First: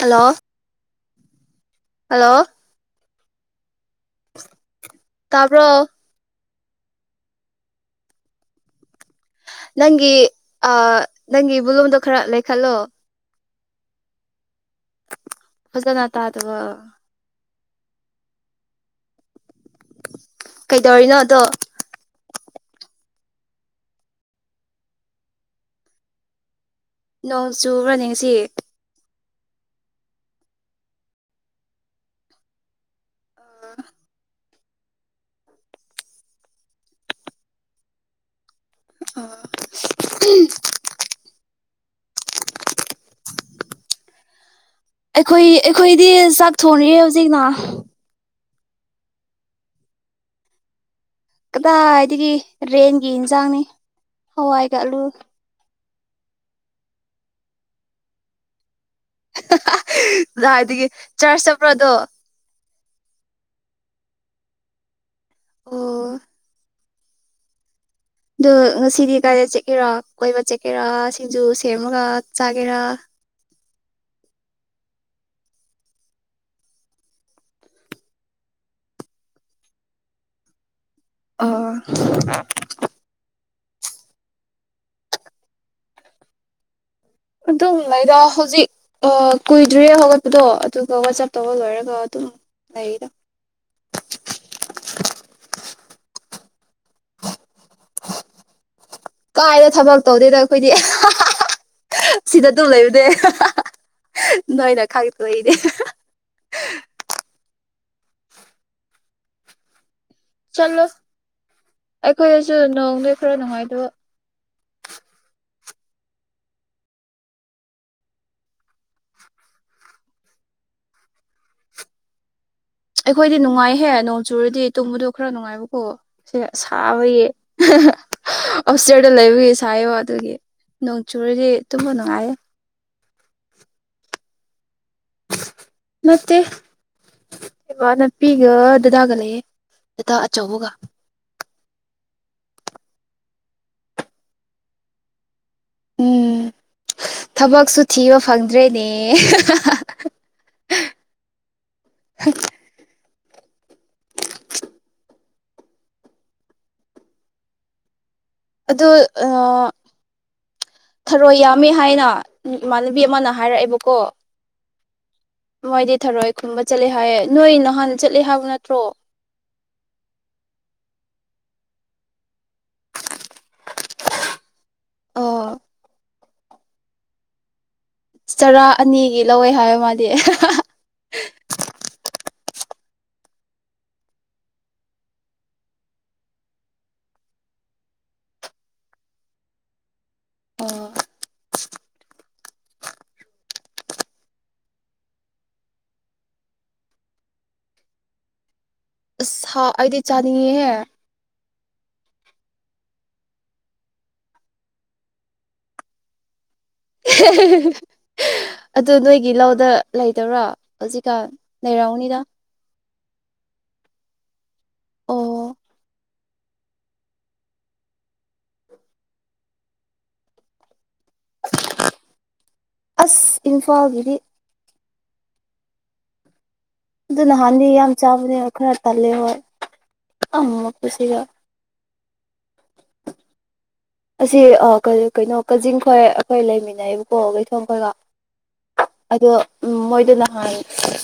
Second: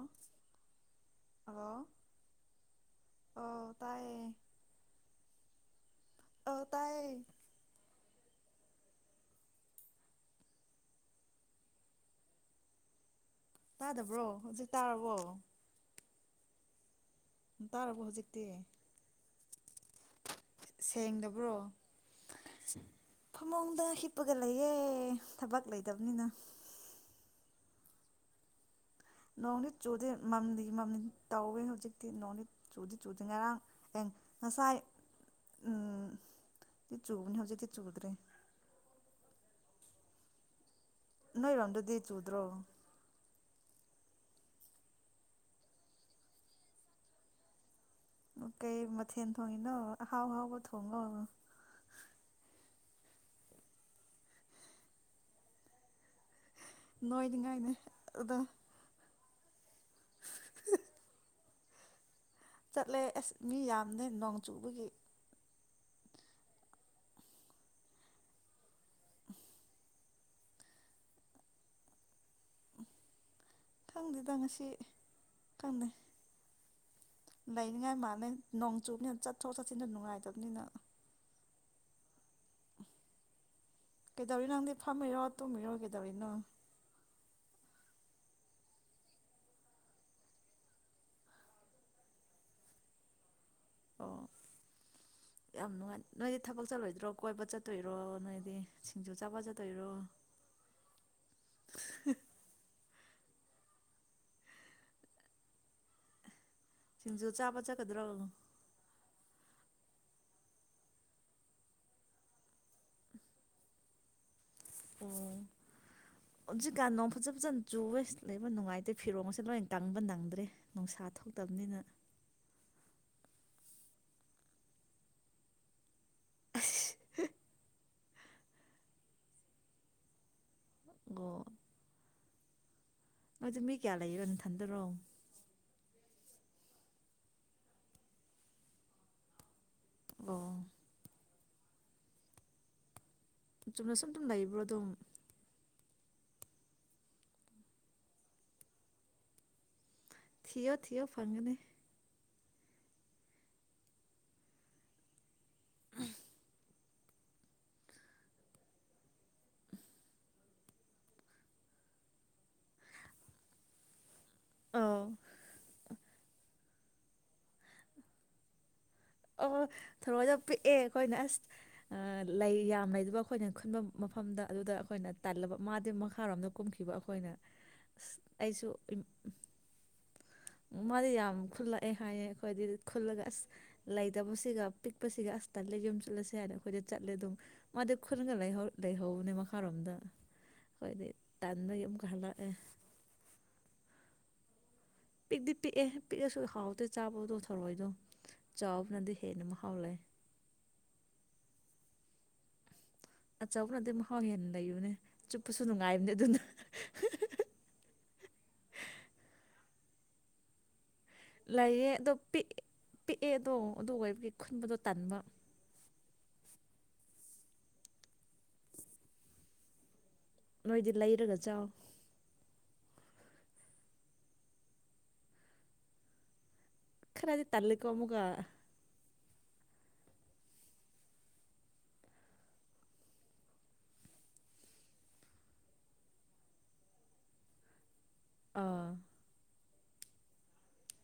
hello hello hello ꯇꯥꯏꯌꯦ ꯇꯥꯕ꯭ꯔꯣ ꯑꯧ ꯇꯥꯏꯌꯦ ꯅꯪꯒꯤ ꯑ ꯅꯪꯒꯤ ꯕꯨꯂꯨꯝꯗꯣ ꯈꯔ ꯂꯩꯈꯠꯂꯣ ꯇꯥꯗꯕ꯭ꯔꯣ ꯍꯧꯖꯤꯛ ꯇꯥꯔꯕꯣ ꯐꯖꯅ ꯇꯥꯗꯕ ꯇꯔꯕꯣ ꯍꯧꯖꯤꯛꯇꯤ ꯀꯩꯗꯧꯔꯤꯅꯣ ꯑꯗꯣ ꯁꯦꯡꯗꯕ꯭ꯔꯣ ꯐꯃꯨꯡꯗ ꯍꯤꯞꯄꯒ ꯂꯩꯌꯦ ꯊꯕꯛ ꯂꯩꯇꯕꯅꯤꯅ ꯅꯣꯡ ꯆꯨꯕ꯭ꯔꯅꯦ ꯉꯁꯤ ꯅꯣꯡꯗꯤ ꯆꯨꯗ ꯃꯝꯂꯤ ꯃꯝꯂꯤ ꯇꯧꯌꯦ ꯍꯧꯖꯤꯛꯇꯤ ꯅꯣꯡꯗꯤ ꯆꯨꯗꯤ ꯆꯨ ꯉꯔꯥꯡ ꯍꯦ ꯉꯁꯥꯏ ꯎꯝ ꯗꯤ ꯆꯨꯕꯅꯤ ꯍꯧꯖꯤꯛꯇꯤ ꯆꯨꯗ꯭ꯔꯦ ꯑꯣ ꯅꯣꯏꯔꯣꯝꯗꯗꯤ ꯆꯨꯗ꯭ꯔꯣ ꯑꯩꯈꯣꯏ ꯑꯩꯈꯣꯏꯗꯤ ꯆꯥꯛ ꯊꯣꯡꯔꯤ ꯍꯧꯖꯤꯛꯅ ꯀꯩ ꯃꯊꯦꯜ ꯊꯣꯡꯉꯤꯅꯣ ꯑꯍꯥꯎ ꯍꯥꯎꯕ ꯊꯣꯡꯉꯣ ꯀꯗꯥꯏꯗꯒꯤ ꯔꯦꯟꯒꯤ ꯏꯟꯖꯥꯡꯅꯤ ꯍꯋꯥꯏꯒ ꯑꯂꯨ ꯅꯣꯏꯅꯤꯡꯉꯥꯏꯅꯦ ꯑꯗꯣ ꯍꯥ ꯍꯥ ꯗꯥꯏꯗꯒꯤ ꯆꯔꯁ ꯆꯠꯄ꯭ꯔꯣ ꯑꯗꯣ ꯆꯠꯂꯦ ꯑꯁ ꯃꯤ ꯌꯥꯝꯗꯦ ꯅꯣꯡ ꯆꯨꯕꯒꯤ ꯑꯣ ꯑꯗꯨ ꯉꯁꯤꯗꯤ ꯀꯥꯏꯗ ꯆꯀꯦꯔꯥ ꯀꯣꯏꯕ ꯆꯠꯀꯦꯔꯥ ꯁꯤꯡꯖꯨ ꯁꯦꯝꯃꯒ ꯆꯥꯒꯦꯔ ꯈꯪꯗꯦꯗ ꯉꯁꯤ ꯈꯪꯗꯦ ꯂꯩꯅꯤꯉꯥꯏ ꯃꯥꯥꯜꯂꯦ ꯅꯣꯡ ꯆꯨꯕꯅꯤꯅ ꯆꯠꯊꯣꯛ ꯆꯠꯁꯤꯟꯗꯣ ꯅꯨꯡꯉꯥꯏꯇꯕꯅꯤꯅ ꯑꯣ ꯀꯩꯗꯧꯔꯤ ꯅꯪꯗꯤ ꯐꯝꯃꯤꯔꯣ ꯇꯨꯝꯃꯤꯔꯣ ꯀꯩꯗꯧꯔꯤ ꯅꯣ ꯑꯗꯨꯝ ꯂꯩꯗ ꯍꯧꯖꯤꯛ ꯑ ꯀꯨꯏꯗ꯭ꯔꯤꯌꯦ ꯍꯧꯒꯠꯄꯗꯣ ꯑꯗꯨꯒ ꯋꯥꯆꯞ ꯇꯧꯕ ꯂꯣꯏꯔꯒ ꯑꯗꯨꯝ ꯂꯩꯗ ꯑꯣ ꯌꯥꯝ ꯅꯨꯡꯉꯥꯏ ꯅꯣꯏꯗꯤ ꯊꯕꯛ ꯆꯠꯂꯣꯏꯗ꯭ꯔꯣ ꯀꯣꯏꯕ ꯆꯠ ꯇꯣꯏꯔꯣ ꯅꯣꯏꯗꯤ ꯁꯤꯡꯖꯨ ꯆꯥꯕ ꯀꯥꯏꯗ ꯆꯠꯇꯣꯏꯔꯣ ꯊꯕꯛ ꯇꯧꯗꯦꯗ ꯑꯩꯈꯣꯏꯗꯤ ꯍ ꯍ ꯍ ꯅꯣꯏꯅ ꯈꯪꯛꯇꯣꯏꯅꯦ ꯁꯤꯡꯖꯨ ꯆꯥꯕ ꯆꯠꯀꯗ꯭ꯔꯣ ꯆꯠꯂꯣꯏ ꯑꯩꯈꯣꯏꯗꯁꯨ ꯅꯣꯡꯅꯦ ꯈꯔ ꯅꯨꯡꯉꯥꯏꯇꯕ ꯑꯣ ꯍꯧꯖꯤꯛꯀꯥꯟ ꯅꯣꯡ ꯐꯖ ꯐꯖꯅ ꯆꯨꯋꯦ ꯂꯩꯕ ꯅꯨꯡꯉꯥꯏꯇꯦ ꯐꯤꯔꯣꯟ ꯒꯁꯦ ꯂꯣꯏꯅ ꯀꯪꯕ ꯅꯪꯗ꯭ꯔꯦ ꯅꯨꯡꯁꯥ ꯊꯣꯛꯇꯕꯅꯤꯅ ꯑꯩꯈꯣꯏꯗꯤ ꯅꯨꯡꯉꯥꯏꯍꯦ ꯅꯣꯡ ꯆꯨꯔꯗꯤ ꯇꯨꯝꯕꯗꯣ ꯈꯔ ꯅꯨꯡꯉꯥꯏꯕꯀꯣ ꯁꯦ ꯁꯥꯕꯩ ꯍꯦ ꯍꯦ ꯑꯁꯇꯔꯗ ꯂꯩꯕꯒꯤ ꯁꯥꯏꯕ ꯑꯗꯨꯒꯤ ꯅꯣꯡ ꯆꯨꯔꯗꯤ ꯇꯨꯝꯕ ꯅꯨꯡꯉꯥꯏꯌꯦ ꯑꯗꯨ ꯃꯤ ꯀꯌꯥ ꯂꯩꯔꯣ ꯅꯊꯟꯗꯔꯣ ꯅꯠꯇꯦ ꯏꯃꯥꯅꯞꯄꯤꯒ ꯗꯗꯥꯒ ꯂꯩꯌꯦ ꯗꯗꯥ ꯑꯣ ꯑꯆꯧꯕꯒ ꯆꯨꯝꯅ ꯁꯨꯝ ꯗꯨꯝ ꯂꯩꯕ꯭ꯔꯣ ꯑꯗꯨꯝ ꯎꯝ ꯊꯕꯛꯁꯨ ꯊꯤꯕ ꯐꯪꯗ꯭ꯔꯦꯅꯦ ꯊꯌꯣ ꯊꯤꯌꯣ ꯐꯪꯒꯅꯦ ꯍꯩ [inaudible] ꯑꯗꯨ ꯑꯥ ꯊꯔꯣꯏ ꯌꯥꯝꯃꯦ ꯍꯥꯏꯅ ꯏꯃꯥꯟꯅꯕꯤ ꯑꯃꯅ ꯍꯥꯏꯔꯛꯑꯦꯕꯀꯣ ꯑꯧ ꯃꯣꯏꯗꯤ ꯊꯔꯣꯏ ꯈꯨꯟꯕ ꯆꯠꯂꯦ ꯍꯥꯏꯌꯦ ꯅꯣꯏ ꯅꯍꯥꯟ ꯆꯠꯂꯦ ꯍꯥꯏꯕ ꯅꯠꯇ꯭ꯔꯣ ꯑꯣ ꯊꯔꯣꯏꯗꯣ ꯄꯤꯛꯑꯦ ꯑꯈꯣꯏꯅ ꯑꯁ ꯑꯥ ꯂꯩ ꯌꯥꯝ ꯂꯩꯕ ꯑꯈꯣꯏꯅ ꯈꯨꯟꯕꯥꯝ ꯃꯐꯝꯗ ꯑꯗꯨꯗ ꯑꯈꯣꯏꯅ ꯑꯣ ꯇꯜꯂꯕ ꯃꯥꯗꯤ ꯃꯈ ꯈꯔꯣꯝꯗ ꯀꯨꯝꯈꯤꯕ ꯑꯈꯣꯏꯅ ꯆꯔꯥ ꯑꯅꯤꯒꯤ ꯂꯧꯋꯦ ꯍꯥꯏ ꯃꯥꯗꯤ ꯃꯥꯗꯤ ꯌꯥꯝ ꯈꯨꯜꯂꯛꯑꯦ ꯍꯥꯏꯌꯦ ꯑꯈꯣꯏꯗꯤ ꯈꯨꯜꯂꯒ ꯑꯁ ꯂꯩꯇꯕꯁꯤꯒ ꯄꯤꯛꯄꯁꯤꯒ ꯑꯁ ꯇꯠꯂꯦ ꯌꯨꯝ ꯆꯠꯂꯁꯦ ꯍꯥꯏꯅ ꯑꯈꯣꯏꯗ ꯆꯠꯂꯦ ꯑꯗꯨꯝ ꯃꯥꯗꯤ ꯈꯨꯜꯒ ꯂꯩꯍꯧ ꯂꯩꯍꯧꯕꯅꯦ ꯃꯈꯥꯔꯣꯝꯗ ꯑꯣ ꯍꯣꯏꯗꯤ ꯇꯠ ꯂꯩ ꯑꯃꯨꯛꯀꯥ ꯍꯜꯂꯛꯑꯦ ꯄꯤꯛꯇꯤ ꯄꯤꯛꯑꯦ ꯄꯤꯛꯑꯁꯨ ꯍꯥꯎꯗꯦ ꯆꯥꯕꯗꯣ ꯊꯔꯣꯏꯗꯣ ꯆꯥꯎꯕꯅꯗꯤ ꯑꯁ ꯍꯦꯟꯅ ꯃꯍꯥꯎ ꯍꯥꯥ ꯂꯩ ꯑꯩꯗꯤ ꯆꯥꯅꯤꯡꯉꯦꯍꯦ ꯑꯆꯧꯕꯅꯗꯤ ꯃꯍꯥꯎ ꯍꯦꯟꯅ ꯂꯩꯕꯅꯦ ꯆꯨꯞꯄꯁꯨ ꯅꯨꯡꯉꯥꯏꯕꯅꯦ ꯑꯗꯨꯅ ꯂꯩꯗꯣꯔꯥ ꯍꯧꯖꯤꯛꯀꯟ ꯂꯩꯔꯝꯅꯤꯗ ꯄꯤꯛ ꯄꯤꯛꯑꯦ ꯑꯗꯣ ꯑꯗꯨ ꯑꯣꯏꯕꯒꯤ ꯈꯨꯟꯕꯗꯣ ꯇꯟꯕꯥ ꯑꯣ ꯅꯣꯏꯗꯤ ꯂꯩꯔꯒ ꯆꯥꯎ ꯑꯁ ꯏꯟꯐꯥꯜꯒꯤꯗꯤ ꯑꯗꯨ ꯈꯔꯗꯤ ꯅꯍꯥꯟꯗꯤ ꯇꯜꯂꯦꯀꯣ ꯌꯥꯝ ꯑꯃꯨꯛꯀ ꯆꯥꯕꯅꯦ ꯈꯔ ꯇꯜꯂꯦ ꯍꯣꯏ ꯑ ꯃꯀꯨꯁꯤꯒ ꯑꯁꯤ ꯑ ꯀꯩ ꯀꯩꯅꯣ ꯀꯖꯤꯡ ꯈꯣꯏ ꯑꯈꯣꯏ ꯂꯩꯃꯤꯟꯅꯩꯑꯕꯀꯣ ꯂꯩꯩꯊꯣꯡ ꯈꯣꯏꯒ ꯑꯥ ꯃꯣꯏꯗ ꯅꯍꯥꯟ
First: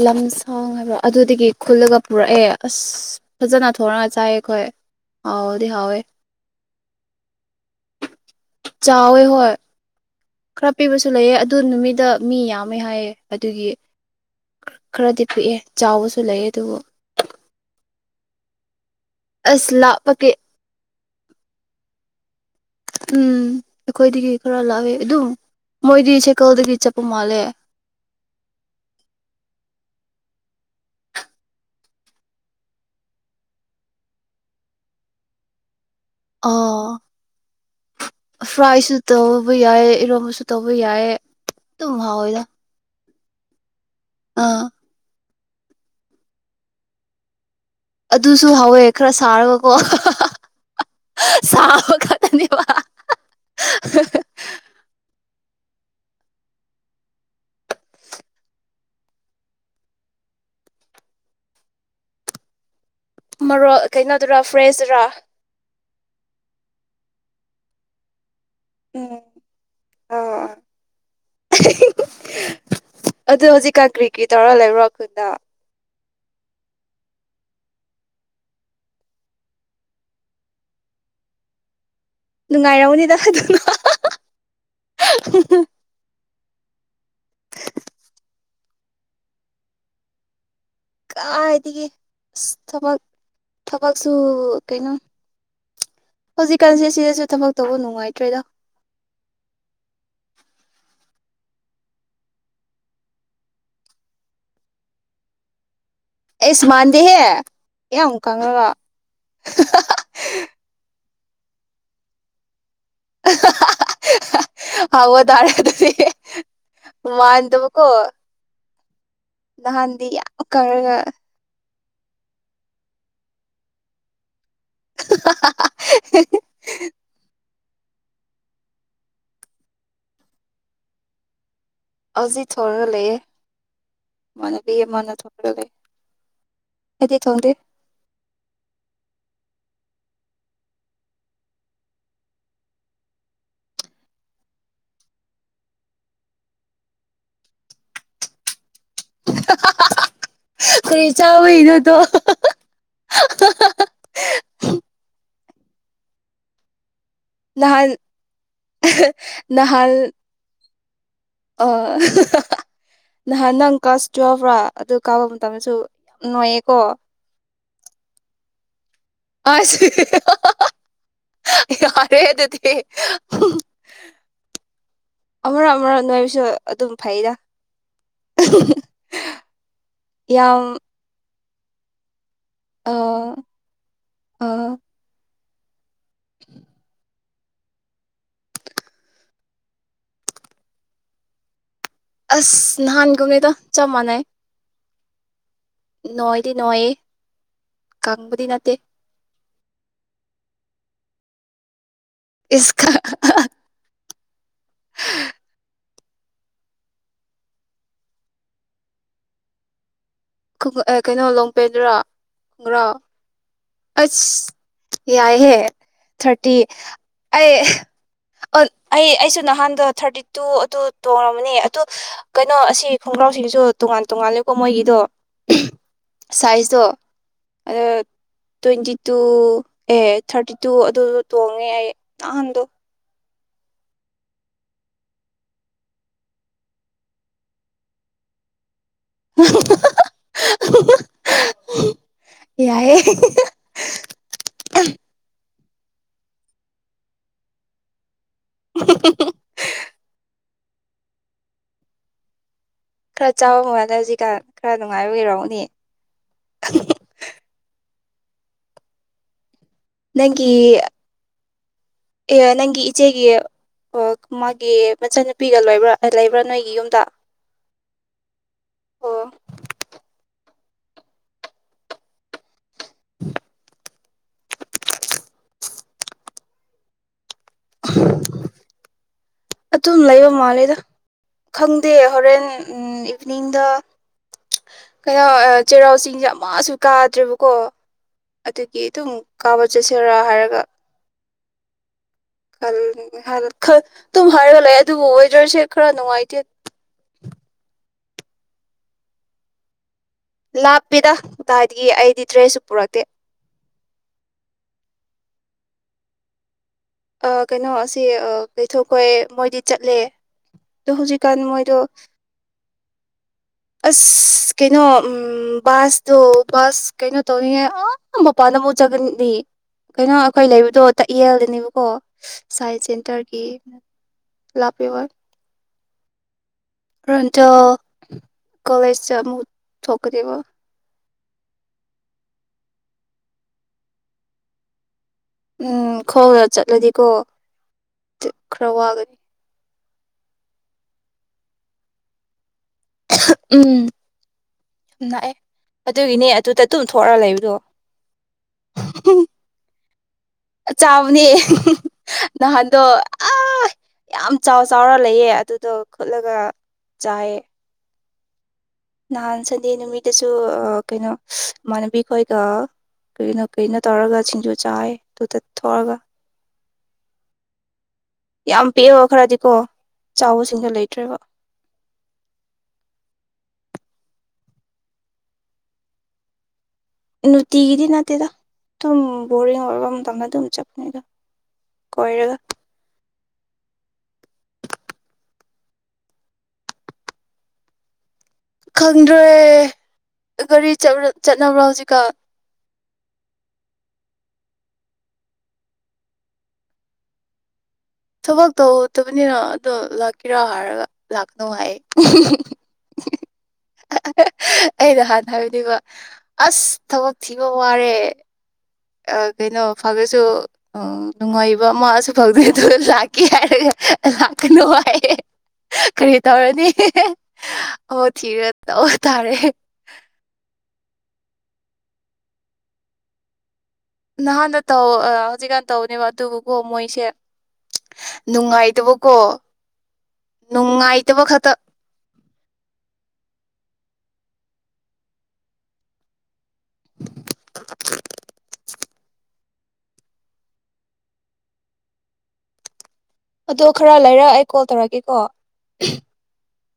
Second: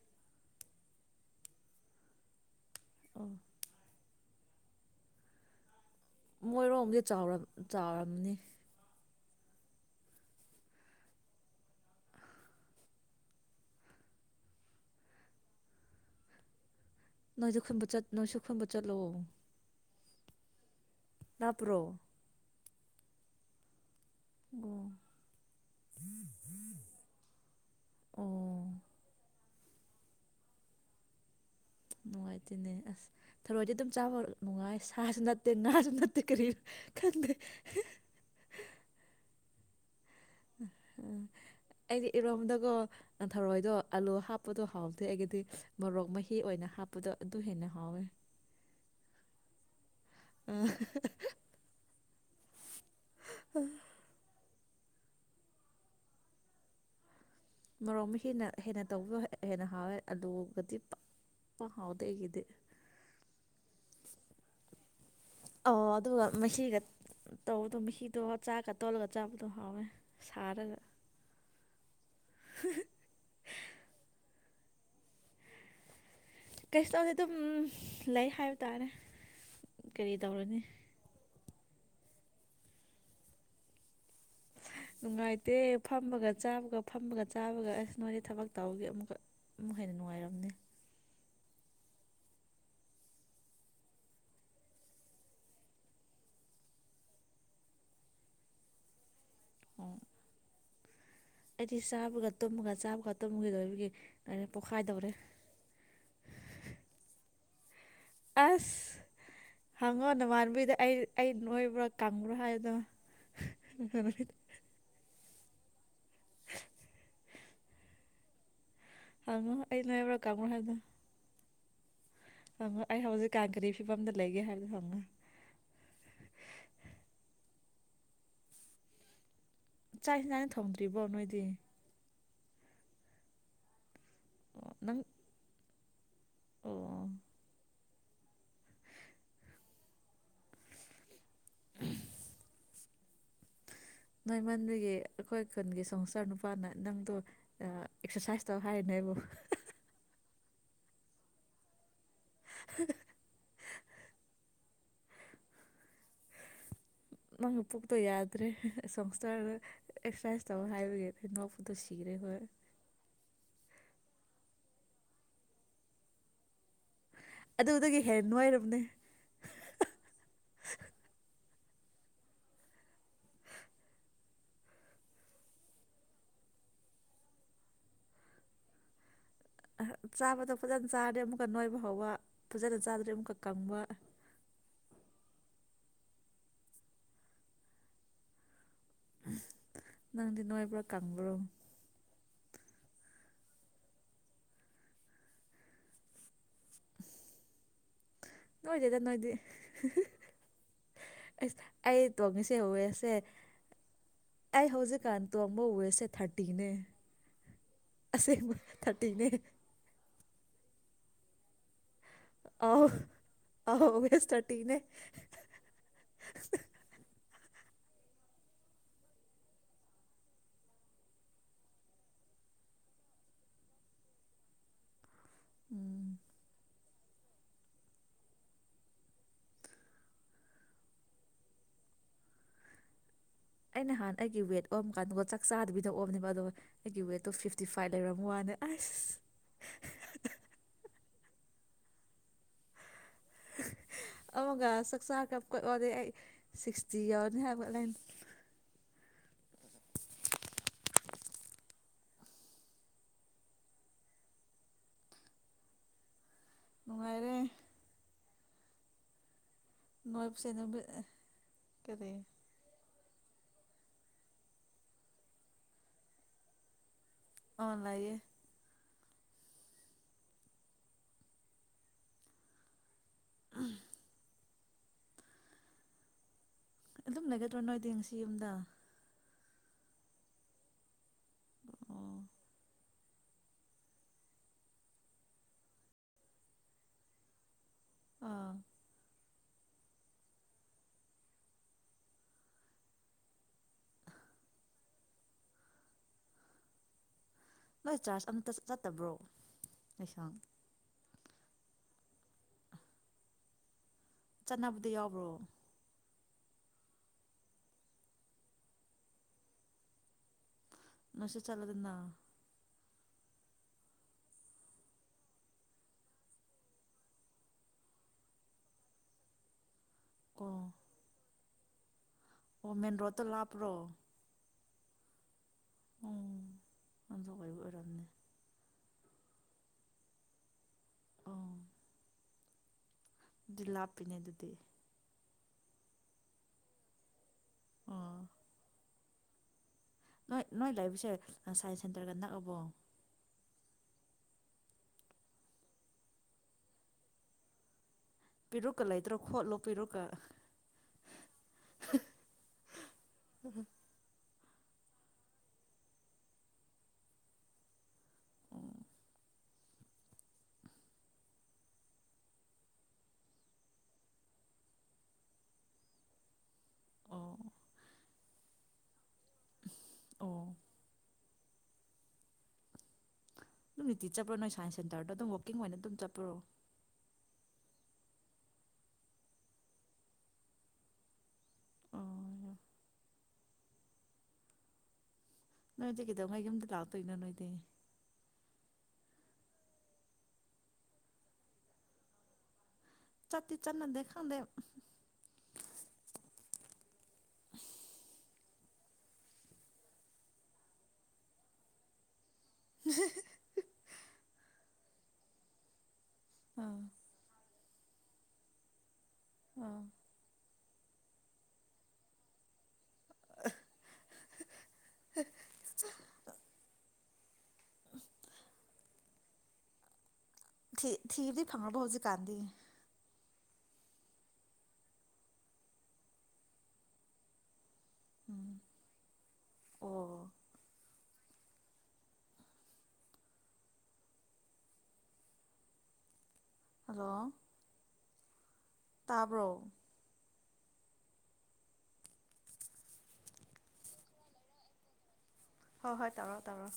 ꯂꯝꯁꯥꯡ ꯍꯥꯏꯕꯔꯥ ꯑꯗꯨꯗꯒꯤ ꯈꯨꯜꯂꯒ ꯄꯨꯔꯛꯑꯦ ꯑꯁ ꯑꯣ ꯐꯖꯅ ꯊꯣꯔꯥ ꯆꯥꯏꯌꯦꯈꯣꯏ ꯍꯥꯎꯑꯣꯗꯤ ꯍꯥꯎꯋꯦ ꯃꯣꯏꯔꯣꯝꯗꯤ ꯆꯥꯎꯔꯝ ꯆꯥꯎꯔꯝꯅꯤ ꯍꯥꯎꯋꯦ ꯍꯣꯏ ꯈꯔ ꯄꯤꯕꯁꯨ ꯂꯩꯑ ꯑꯗꯨ ꯅꯨꯃꯤꯠꯇ ꯃꯤ ꯌꯥꯝꯃꯦ ꯍꯥꯏꯌꯦ ꯑꯗꯨꯒꯤ ꯈꯔꯗꯤ ꯄꯤꯛꯑꯦ ꯆꯥꯎꯕꯁꯨ ꯂꯩꯑ ꯑꯗꯨꯕꯨ ꯅꯣꯏꯁꯨ ꯈꯨꯟꯕ ꯆꯠ ꯅꯣꯏꯁꯨ ꯈꯨꯟꯕ ꯆꯠꯂꯣ ꯑꯁ ꯂꯞꯄꯀꯦ ꯂꯥꯞꯄꯔꯣ ꯎꯝ ꯑꯈꯣꯏꯗꯒꯤ ꯈꯔ ꯑꯣ ꯂꯞꯄꯦ ꯑꯗꯨꯝ ꯃꯣꯏꯗꯤ ꯁꯦꯀꯜꯗꯒꯤ ꯆꯠꯄ ꯃꯥꯜꯂꯦ ꯑꯣ ꯅꯨꯡꯉꯥꯏꯇꯦꯅꯦ ꯑꯁ ꯊꯔꯣꯏꯗꯤ ꯑꯗꯨꯝ ꯆꯥꯕ ꯅꯨꯡꯉꯥꯏ ꯁꯥꯁꯨ ꯅꯠꯇꯦ ꯉꯥꯁꯨ ꯅꯠ ꯑꯣ ꯐ꯭ꯔꯥꯏꯁꯨ ꯇꯧꯎ ꯕꯨ ꯌꯥꯌꯦ ꯏꯔꯣꯝ ꯑꯩꯗꯤ ꯍꯥꯎꯋꯦꯗ ꯏꯔꯣꯝꯗꯒꯣ ꯅꯟꯊꯔꯣꯏꯗ꯭ꯔꯣ ꯑꯜꯂꯣ ꯑꯥ ꯍꯥꯞꯄꯇ ꯍꯥꯥꯎꯇꯦ ꯑꯩꯒꯤꯗꯤ ꯃꯣꯔꯣꯛ ꯃꯍꯤ ꯑꯣꯏꯅ ꯍꯥꯞꯄꯗꯣ ꯑꯗꯨ ꯍꯦꯟꯅ ꯍꯥꯎ ꯑꯗꯨꯁꯨ ꯍꯥꯎꯋꯦ ꯈꯔ ꯁꯥꯔꯒꯀꯣ ꯑꯥ [unintelligible] ꯃꯔꯣꯛ ꯃꯍꯤꯅ ꯍꯦꯟꯅ ꯍꯦꯟꯅ ꯇꯧꯕꯤꯌ ꯍꯦꯟꯅ ꯍꯥꯎꯋꯦ ꯑꯗꯨꯒꯗꯤ ꯄ ꯄꯥꯛ ꯍꯥꯎꯗꯦ ꯑꯩꯒꯤꯗꯤ ꯃꯔꯣ ꯀꯩꯅꯣꯗꯨꯔꯥ ꯐ꯭ꯔꯦꯁꯇꯔꯥ ꯑꯣ ꯑꯗꯨꯒ ꯃꯍꯤꯒ ꯇꯧꯗꯣ ꯃꯍꯤꯗꯣ ꯆꯥꯛꯒ ꯇꯣꯜꯂꯒ ꯎꯝ ꯆꯥꯕꯗꯣ ꯍꯥꯎꯋꯦ ꯑ ꯁꯥꯔꯒ ꯑꯗꯣ ꯍꯧꯖꯤꯛꯀꯥꯟ ꯀ꯭ꯔꯤ ꯀ꯭ꯔꯤ ꯇꯧꯔ ꯂꯩꯕ꯭ꯔꯣ ꯑꯩꯈꯣꯏꯗ ꯀꯩꯁꯨ ꯇꯧꯁꯦ ꯑꯗꯨꯝ ꯂꯩ ꯍꯥꯏꯕ ꯇꯥꯔꯦ ꯀꯔꯤ ꯇꯧꯔꯅꯤ ꯅꯨꯡꯉꯥꯏꯔꯝꯃꯅꯤꯗ [unintelligible] ꯅꯨꯡꯉꯥꯏꯇꯦ ꯐꯃꯒ ꯆꯥꯕꯒ ꯐꯝꯃꯒ ꯆꯥꯕꯒ ꯑꯁ ꯅꯣꯏꯗꯤ ꯊꯕꯛ ꯇꯧꯒꯤ ꯑꯃꯨꯛꯀ ꯑꯃꯨꯛ ꯍꯦꯟꯅ ꯅꯨꯡꯉꯥꯏꯔꯝꯅꯤ ꯀꯥꯏꯗꯒꯤ ꯑꯁ ꯊꯕꯛ ꯊꯕꯛꯁꯨ ꯀꯩꯅꯣ ꯍꯧꯖꯤꯛꯀꯥꯟꯁꯦ ꯁꯤꯗꯁꯨ ꯊꯕꯛ ꯇꯧꯕ ꯅꯨꯡꯉꯥꯏꯇ꯭ꯔꯦꯗꯣ ꯑꯣ ꯑꯩꯗꯤ ꯆꯥꯕꯒ ꯇꯨꯝꯃꯒ ꯆꯥꯕꯒ ꯇꯨꯝꯃ ꯗꯣꯏꯕꯒꯤ ꯀ ꯄꯣꯛꯈꯥꯏꯗꯧꯔꯦ ꯑꯁ ꯃꯥꯟꯗꯍꯦ ꯌꯥꯝ ꯀꯪꯉꯉꯦꯀꯣ ꯑꯁ ꯍꯥ ꯍꯥ ꯍꯥ ꯍꯪꯉꯣ ꯅꯃꯥꯟꯅꯕꯤꯗ ꯑꯩ ꯑꯩ ꯅꯣꯏꯕ꯭ꯔꯥ ꯀꯪꯕ꯭ꯔꯥ ꯍꯥꯏꯗꯣ [unintelligible] ꯔꯗ ꯃꯥꯅꯗꯕ ꯀꯣ ꯍꯪꯉꯣ ꯑꯩ ꯅꯍꯥꯟꯗꯤ ꯅꯣꯏꯕ꯭ꯔꯥ ꯌꯥꯝ ꯀꯪꯕ꯭ꯔꯥ ꯍꯥꯏꯕꯗꯣ ꯀꯔꯒ ꯑꯩ ꯍꯧꯖꯤꯛ ꯀ ꯀꯔꯤ ꯐꯤꯕꯝꯗ ꯂꯩꯒꯦ ꯍꯥꯏꯕ [inaudible] ꯆꯥꯛ ꯏꯟꯁꯥꯡꯅ ꯊꯝꯗ꯭ꯔꯤꯕꯣ ꯅꯣꯏꯗꯤ ꯑꯖꯤ ꯊꯣꯔ ꯂꯩ ꯑꯣ ꯃꯅꯦꯗꯤ ꯅꯪ ꯃꯅ ꯊ ꯊꯣꯛ ꯂꯩꯦ ꯑꯣ ꯑꯩꯗꯤ ꯊꯣꯡꯗꯦ ꯅꯣꯏꯃꯟꯕꯤꯒꯤ ꯑꯩꯈꯣꯏ ꯈꯨꯟꯒꯤ ꯁꯪꯁꯇꯔ ꯅꯨꯄꯥꯅ ꯅꯪꯗꯣ ꯑꯦꯛꯁꯔꯁꯥꯏꯁ ꯇꯧ ꯍꯥꯏꯅꯦꯕꯨ ꯀꯩ ꯆꯥ ꯕꯩꯅꯣ ꯗꯣ ꯍꯥ ꯍꯥꯍꯥ ꯍꯥ ꯅꯪ ꯅꯍꯥꯟ ꯄꯨꯛꯇꯣ ꯌꯥꯗ꯭ꯔꯦ ꯁꯪꯁꯔ ꯅꯍꯥꯟ ꯑꯦꯛꯁꯔꯁꯥꯏ ꯇꯧ ꯍꯥꯏ ꯍꯦꯡ ꯑ ꯅꯣꯛꯄꯗꯨ ꯁꯤꯈꯔꯦ ꯍꯣꯏ ꯅꯍꯥꯟ ꯅꯪ ꯀ꯭ꯂꯥꯁ ꯇꯨꯋꯦꯜꯕꯔ ꯑꯗꯨ ꯀꯥꯕ ꯃꯇꯝꯗꯁꯨ ꯌꯥꯝ ꯅꯨꯡꯉꯌꯦꯀꯣ ꯑꯗꯨꯗꯒꯤ ꯍꯦꯟꯅ ꯅꯨꯡꯉꯥꯏꯔꯕꯅꯦ ꯑꯁ ꯍꯤ ꯍꯥ ꯍꯥ ꯍꯥ ꯌꯥꯔꯦ ꯑꯗꯨꯗꯤ ꯍꯍꯥ ꯑꯃꯔꯛ ꯑꯃꯔꯛ ꯅꯣꯏꯕꯁꯨ ꯑꯗꯨꯝ ꯐꯩꯗ ꯎꯝ ꯍ ꯍꯨ ꯆꯥꯕꯗꯣ ꯐꯖꯅ ꯆꯥꯔꯗꯤ ꯑꯃꯨꯛ ꯈ ꯟꯣꯏꯕ ꯍꯧꯕ ꯐꯖꯅ ꯑ ꯆꯥꯗ꯭ꯔꯦ ꯑꯃꯨꯛꯀ ꯀꯪꯕ ꯑ [inaudible] ꯅꯪꯗꯤ ꯅꯣꯏꯕ꯭ꯔꯥ ꯀꯡꯕ꯭ꯔꯣ ꯑꯁ ꯅꯍꯥꯟ ꯒꯨꯝꯅꯤꯗ ꯆꯞ ꯃꯥꯅꯩ ꯅꯣꯏꯗꯤ ꯅꯣꯏꯌꯦ ꯀꯪꯝꯕꯗꯤ ꯅꯠꯇꯦ ꯍ ꯍ [unintelligible] ꯑꯩ ꯇꯣꯜꯃꯤꯁꯦ ꯏꯁ ꯍꯨꯑꯦꯁꯦ ꯑꯩ ꯍꯧꯖꯤꯛꯀꯥꯟ ꯇꯣꯡꯕ ꯋꯦꯁꯦ ꯊꯥꯔꯇꯤꯅꯦ ꯑꯁꯦꯡꯕ ꯊꯥꯔꯇꯤꯅꯦ [unintelligible] ꯀꯩꯅꯣ ꯂꯣꯡꯄꯦꯟꯗ꯭ꯔꯥ ꯑꯧ ꯑꯁ ꯌꯥꯏꯍꯦ ꯊꯥꯔꯇꯤ ꯑꯩ ꯑꯣ ꯑꯩ ꯑꯩꯁꯨ ꯅꯍꯥꯟꯗꯣ ꯊꯥꯔꯇꯤ ꯇꯨ ꯑꯗꯨ ꯇꯣꯡꯉꯕꯅꯦ ꯑꯗꯨ ꯀꯩꯅꯣ ꯑꯁꯤ ꯈꯣꯡꯒ꯭ꯔꯥꯎꯁꯤꯡꯁꯨ ꯇꯣꯉꯥꯟ ꯇꯣꯉꯥꯟꯂꯦꯀꯣ ꯃꯣꯏꯒꯤꯗꯣ ꯎꯝ ꯁꯥꯏꯖ ꯗꯣ ꯑꯗꯣ ꯇ꯭ꯋꯦꯟꯇꯤ ꯇꯨ ꯑꯦ ꯊꯥꯔꯇꯤ ꯇꯨ ꯑꯗꯨꯗꯣ ꯇꯣꯡꯉꯦ ꯑꯩ ꯅꯍꯥꯟꯗꯣ ꯑꯩꯅ ꯍꯥꯟ ꯑꯩꯒꯤ ꯋꯦꯠ ꯑꯣꯝꯃ ꯀꯥꯟꯗꯀꯣ ꯆꯥꯛ ꯆꯥꯗꯕꯤꯅ ꯑꯣꯝꯅꯦꯕ ꯑꯗꯣ ꯑꯩꯒꯤ ꯋꯦꯠꯇꯣ ꯐꯤꯐꯇꯤ ꯐꯥꯏꯚ ꯂꯩꯔꯝ ꯋꯥꯅꯦ ꯑꯁ ꯌꯥꯏ ꯑꯃꯒ ꯆꯥꯛꯆꯥꯒ ꯀꯣꯏ ꯑꯣꯏꯗꯩ ꯑꯩ ꯁꯤꯛꯁꯇꯤ ꯌꯎꯔꯅꯤ ꯍꯥꯏꯕ ꯂꯥꯏꯟ ꯑꯍ ꯍ ꯍ ꯈꯔ ꯆꯥꯕ ꯃꯥꯜꯂꯦ ꯍꯧꯖꯤꯛꯀꯥꯟ ꯈꯔ ꯅꯨꯡꯉꯥꯏꯕꯩ ꯑꯣꯏꯔꯝꯒꯅꯤ ꯅꯨꯡꯉꯥꯏꯔꯦ ꯅꯪꯒꯤ ꯅꯣꯏꯕꯁꯦ ꯅꯨꯃꯤꯠ ꯀꯔꯤ ꯑꯦ ꯅꯪꯒꯤ ꯏꯆꯦꯒꯤ ꯑꯣ ꯃꯥꯒꯤ ꯃꯆꯟꯅꯨꯄꯤꯒ ꯂꯣꯏꯕ꯭ꯔ ꯂꯩꯕ꯭ꯔꯥ ꯅꯣꯏꯒꯤ ꯌꯨꯝꯗꯣ ꯑꯣꯟ ꯂꯥꯏꯌꯦ ꯑꯗꯨꯝ ꯅꯩꯒ ꯇ꯭ꯔꯣ ꯅꯣꯏꯗꯤ ꯉꯁꯤ ꯌꯨꯝꯗ ꯑꯇꯨꯝ ꯂꯩꯕ ꯃꯥꯟꯂꯦꯗ ꯈꯪꯗꯦ ꯑꯣ ꯍꯣꯔꯦꯟ ꯎꯝ ꯅꯤꯡꯗ ꯀꯩꯅꯣ ꯑ ꯆꯩꯔꯥꯎ ꯆꯤꯡꯁꯦ ꯑꯃꯁꯨ ꯀꯥꯗ꯭ꯔꯤꯕꯀꯣ ꯑꯥ ꯑꯗꯨꯒꯤ ꯑꯗꯨꯝ ꯀꯥꯕ ꯆꯠꯁꯦꯔꯥ ꯍꯥꯏꯔꯒ [unintelligible] ꯇꯨꯝ ꯍꯥꯏꯔꯒ ꯂꯩ ꯑꯗꯨꯕꯨ ꯑꯣꯏꯗ꯭ꯔꯁꯦ ꯈꯔ ꯅꯨꯡꯉꯥꯏꯇꯦ ꯅꯣꯏ ꯆꯥꯔꯁ ꯑꯝꯇ ꯆꯠꯇꯕ꯭ꯔꯣ ꯂꯩꯁꯥ ꯂꯥꯞꯄꯤꯗ ꯇꯥꯏꯗꯒꯤ ꯑꯩꯗꯤ ꯗ꯭ꯔꯦꯁꯁꯨ ꯄꯨꯔꯛꯇꯦ ꯆꯠꯅꯕꯗꯤ ꯌꯥꯎꯕ꯭ꯔꯣ ꯑꯥ ꯀꯩꯅꯣ ꯑꯁꯤ ꯑꯥ ꯀꯩꯊꯧꯈꯣꯏ ꯃꯣꯏꯗꯤ ꯆꯠꯂꯦ ꯗꯣ ꯍꯧꯖꯤꯛꯀꯥꯟ ꯅꯣꯏꯁꯨ ꯃꯣꯏꯗꯣ ꯆꯠꯂꯗꯅ ꯑꯁ ꯀꯩꯅꯣ ꯎꯝ ꯕꯥꯁꯇꯣ ꯕꯥꯁ ꯀꯩꯅꯣ ꯇꯧꯔꯤꯉꯥꯏ ꯑꯥ ꯃꯄꯥꯟꯗꯥ ꯑꯃꯨꯛ ꯆꯠꯀꯅꯤ ꯀꯩꯅꯣ ꯑꯈꯣꯏ ꯑꯣ ꯂꯩꯕꯗꯣ ꯇꯛꯌꯦꯜ ꯅꯤꯕꯀꯣ ꯑꯣ ꯁꯥꯏ ꯃꯦꯟ ꯔꯣꯗꯇ ꯁꯦꯟꯇꯔꯒꯤ ꯂꯥꯞꯄ꯭ꯔꯣ ꯂꯥꯞꯄꯦ ꯍꯣꯢ ꯎꯝ ꯑꯗꯨꯒꯩꯒꯤ ꯑꯣꯏꯔꯝꯅꯤ ꯀꯣꯂꯦꯁꯇ ꯑꯃꯨꯛ ꯊꯣꯛꯀꯅꯦꯕ ꯑꯥ ꯑꯗꯨ ꯂꯥꯞꯄꯤꯅꯦ ꯑꯗꯨꯗꯤ ꯎꯝ ꯈꯣꯡꯅꯥ ꯆꯠꯂꯗꯤꯀꯣ ꯑꯣ ꯑꯗꯨ ꯈꯔ ꯋꯥꯒꯅꯤ ꯅꯣꯏ ꯅꯣꯏ ꯂꯩꯥꯕꯁꯦ ꯁꯥꯏꯟꯁ ꯁꯦꯟꯇꯔꯒ ꯅꯛꯑꯕꯣ ꯎꯝ ꯅꯛꯑꯦ ꯑꯗꯨꯒꯤꯅꯦ ꯑꯗꯨꯗ ꯇꯨꯝ ꯊꯣꯔꯛꯑ ꯂꯩꯕꯗꯨ ꯄꯤꯔꯨꯛꯀ ꯂꯩꯇ꯭ꯔꯣ ꯈꯣꯠꯂꯣ ꯄꯤꯔꯨꯛꯀ ꯑ ꯆꯥꯎꯕꯅꯦ ꯅꯥꯍꯟꯗꯣ ꯑꯥ ꯌꯥꯝ ꯆꯥꯎ ꯆꯥꯎꯔ ꯂꯩꯑ ꯑꯗꯨꯗꯣ ꯈꯨꯠꯂꯒ ꯆꯥꯏꯌꯦ ꯎꯝ ꯅꯍꯥꯟ ꯁꯟꯗꯦ ꯅꯨꯃꯤꯠꯇꯁꯨ ꯀꯩꯅꯣ ꯏꯃꯥꯟꯅꯕꯤ ꯈꯣꯏꯒ ꯀꯔꯤꯅꯣ ꯀꯔꯤꯅꯣ ꯇꯧꯔꯒ ꯁꯤꯡꯖꯨ ꯆꯥꯏ ꯑꯗꯨꯗ ꯊꯣꯛꯑꯒ ꯑꯣ [unintelligible] ꯈꯔꯗꯤꯀꯣ ꯑꯣ ꯑꯗꯨꯝ ꯆꯥꯎꯕꯁꯤꯡꯗ ꯂꯩꯇ꯭ꯔꯦꯕ ꯑꯗꯨꯝ ꯅꯨꯡꯇꯤ ꯆꯠꯄ꯭ꯔꯣ ꯅꯣꯏ ꯁꯥꯏꯟꯁ ꯁꯦꯟꯇꯔꯗꯣ ꯑꯗꯨꯝ ꯋꯥꯛꯀꯤꯡ ꯑꯣꯏꯅ ꯑꯗꯨꯝ ꯆꯠꯄ꯭ꯔꯣ ꯅꯨꯡꯇꯤꯒꯤꯗꯤ ꯅꯠꯇꯦꯗ ꯑꯗꯨꯝ ꯕꯣꯔꯤꯡ ꯑꯣꯏꯕ ꯃꯇꯝꯗ ꯑꯗꯨꯝ ꯆꯠꯄꯅꯤꯗ ꯀꯣꯏꯔꯒ ꯑꯣ ꯅꯣꯏꯗꯤ ꯀꯩꯗꯧꯉꯩ ꯌꯨꯝꯗ ꯂꯥꯛꯇꯣꯏꯅꯣ ꯅꯣꯏꯗꯤ ꯈꯪꯗ꯭ꯔꯦ ꯒꯥꯔꯤ ꯆꯠꯅꯕ꯭ꯔ ꯍꯧꯖꯤꯛꯀꯥꯟ ꯆꯠꯇꯤ ꯆꯠꯅꯗꯦ ꯈꯪꯗꯦ ꯊꯕꯛ ꯇꯧꯗꯕꯅꯤꯅ ꯑꯗꯣ ꯂꯛꯀꯦꯔꯥ ꯍꯥꯏꯔꯒ ꯂꯥꯛꯀꯅꯨ ꯍꯥꯏꯌꯦ [unintelligible] ꯑꯩꯅꯥ ꯍꯥꯟꯅ ꯍꯥꯏꯕꯅꯤꯕ ꯑꯁ ꯑꯥ ꯊꯕꯛ ꯊꯤꯕ ꯗꯣ ꯋꯥꯔꯦ ꯑ ꯀꯩꯅꯣ ꯑꯥ ꯐꯪꯉꯁꯨ ꯑꯣ ꯅꯨꯡꯉꯥꯏꯕ ꯃꯥꯁꯨ ꯐꯪꯗꯦꯗꯣ ꯂꯥꯛꯀꯦ ꯍꯥꯏꯔꯒ ꯂꯥꯛꯀꯅꯨ ꯍꯥꯏ ꯑꯩ ꯀꯔꯤ ꯇꯧꯔꯅꯤ ꯑꯣ ꯊꯤꯔꯥ ꯇꯧ ꯇꯥꯔꯦ ꯊꯤ ꯊꯤꯕꯗꯤ ꯐꯪꯉꯥꯕꯣ ꯍꯧꯖꯤꯛꯀꯥꯟꯗꯤ ꯅꯍꯥꯟꯗ ꯇꯧ ꯑ ꯍꯧꯖꯤꯛꯀꯥꯟ ꯇꯧꯅꯦꯕ ꯑꯗꯨꯕꯨꯀꯣ ꯃꯣꯏꯁꯦ ꯎꯝ ꯅꯨꯡꯉꯥꯏꯇꯕꯀꯣ ꯑꯣ ꯅꯨꯡꯉꯥꯏ ꯇꯕ ꯈꯇꯥ ꯍꯜꯂꯣ [inaudible] ꯇꯥꯕ꯭ꯔꯣ ꯑꯗꯣ ꯈꯔ ꯂꯩꯔ ꯑꯩ ꯀꯣꯜ ꯇꯧꯔꯀꯦꯀꯣ ꯍꯣ ꯍꯣꯏ ꯇꯥꯔꯣꯑꯣ ꯇꯥꯔꯣꯑꯣ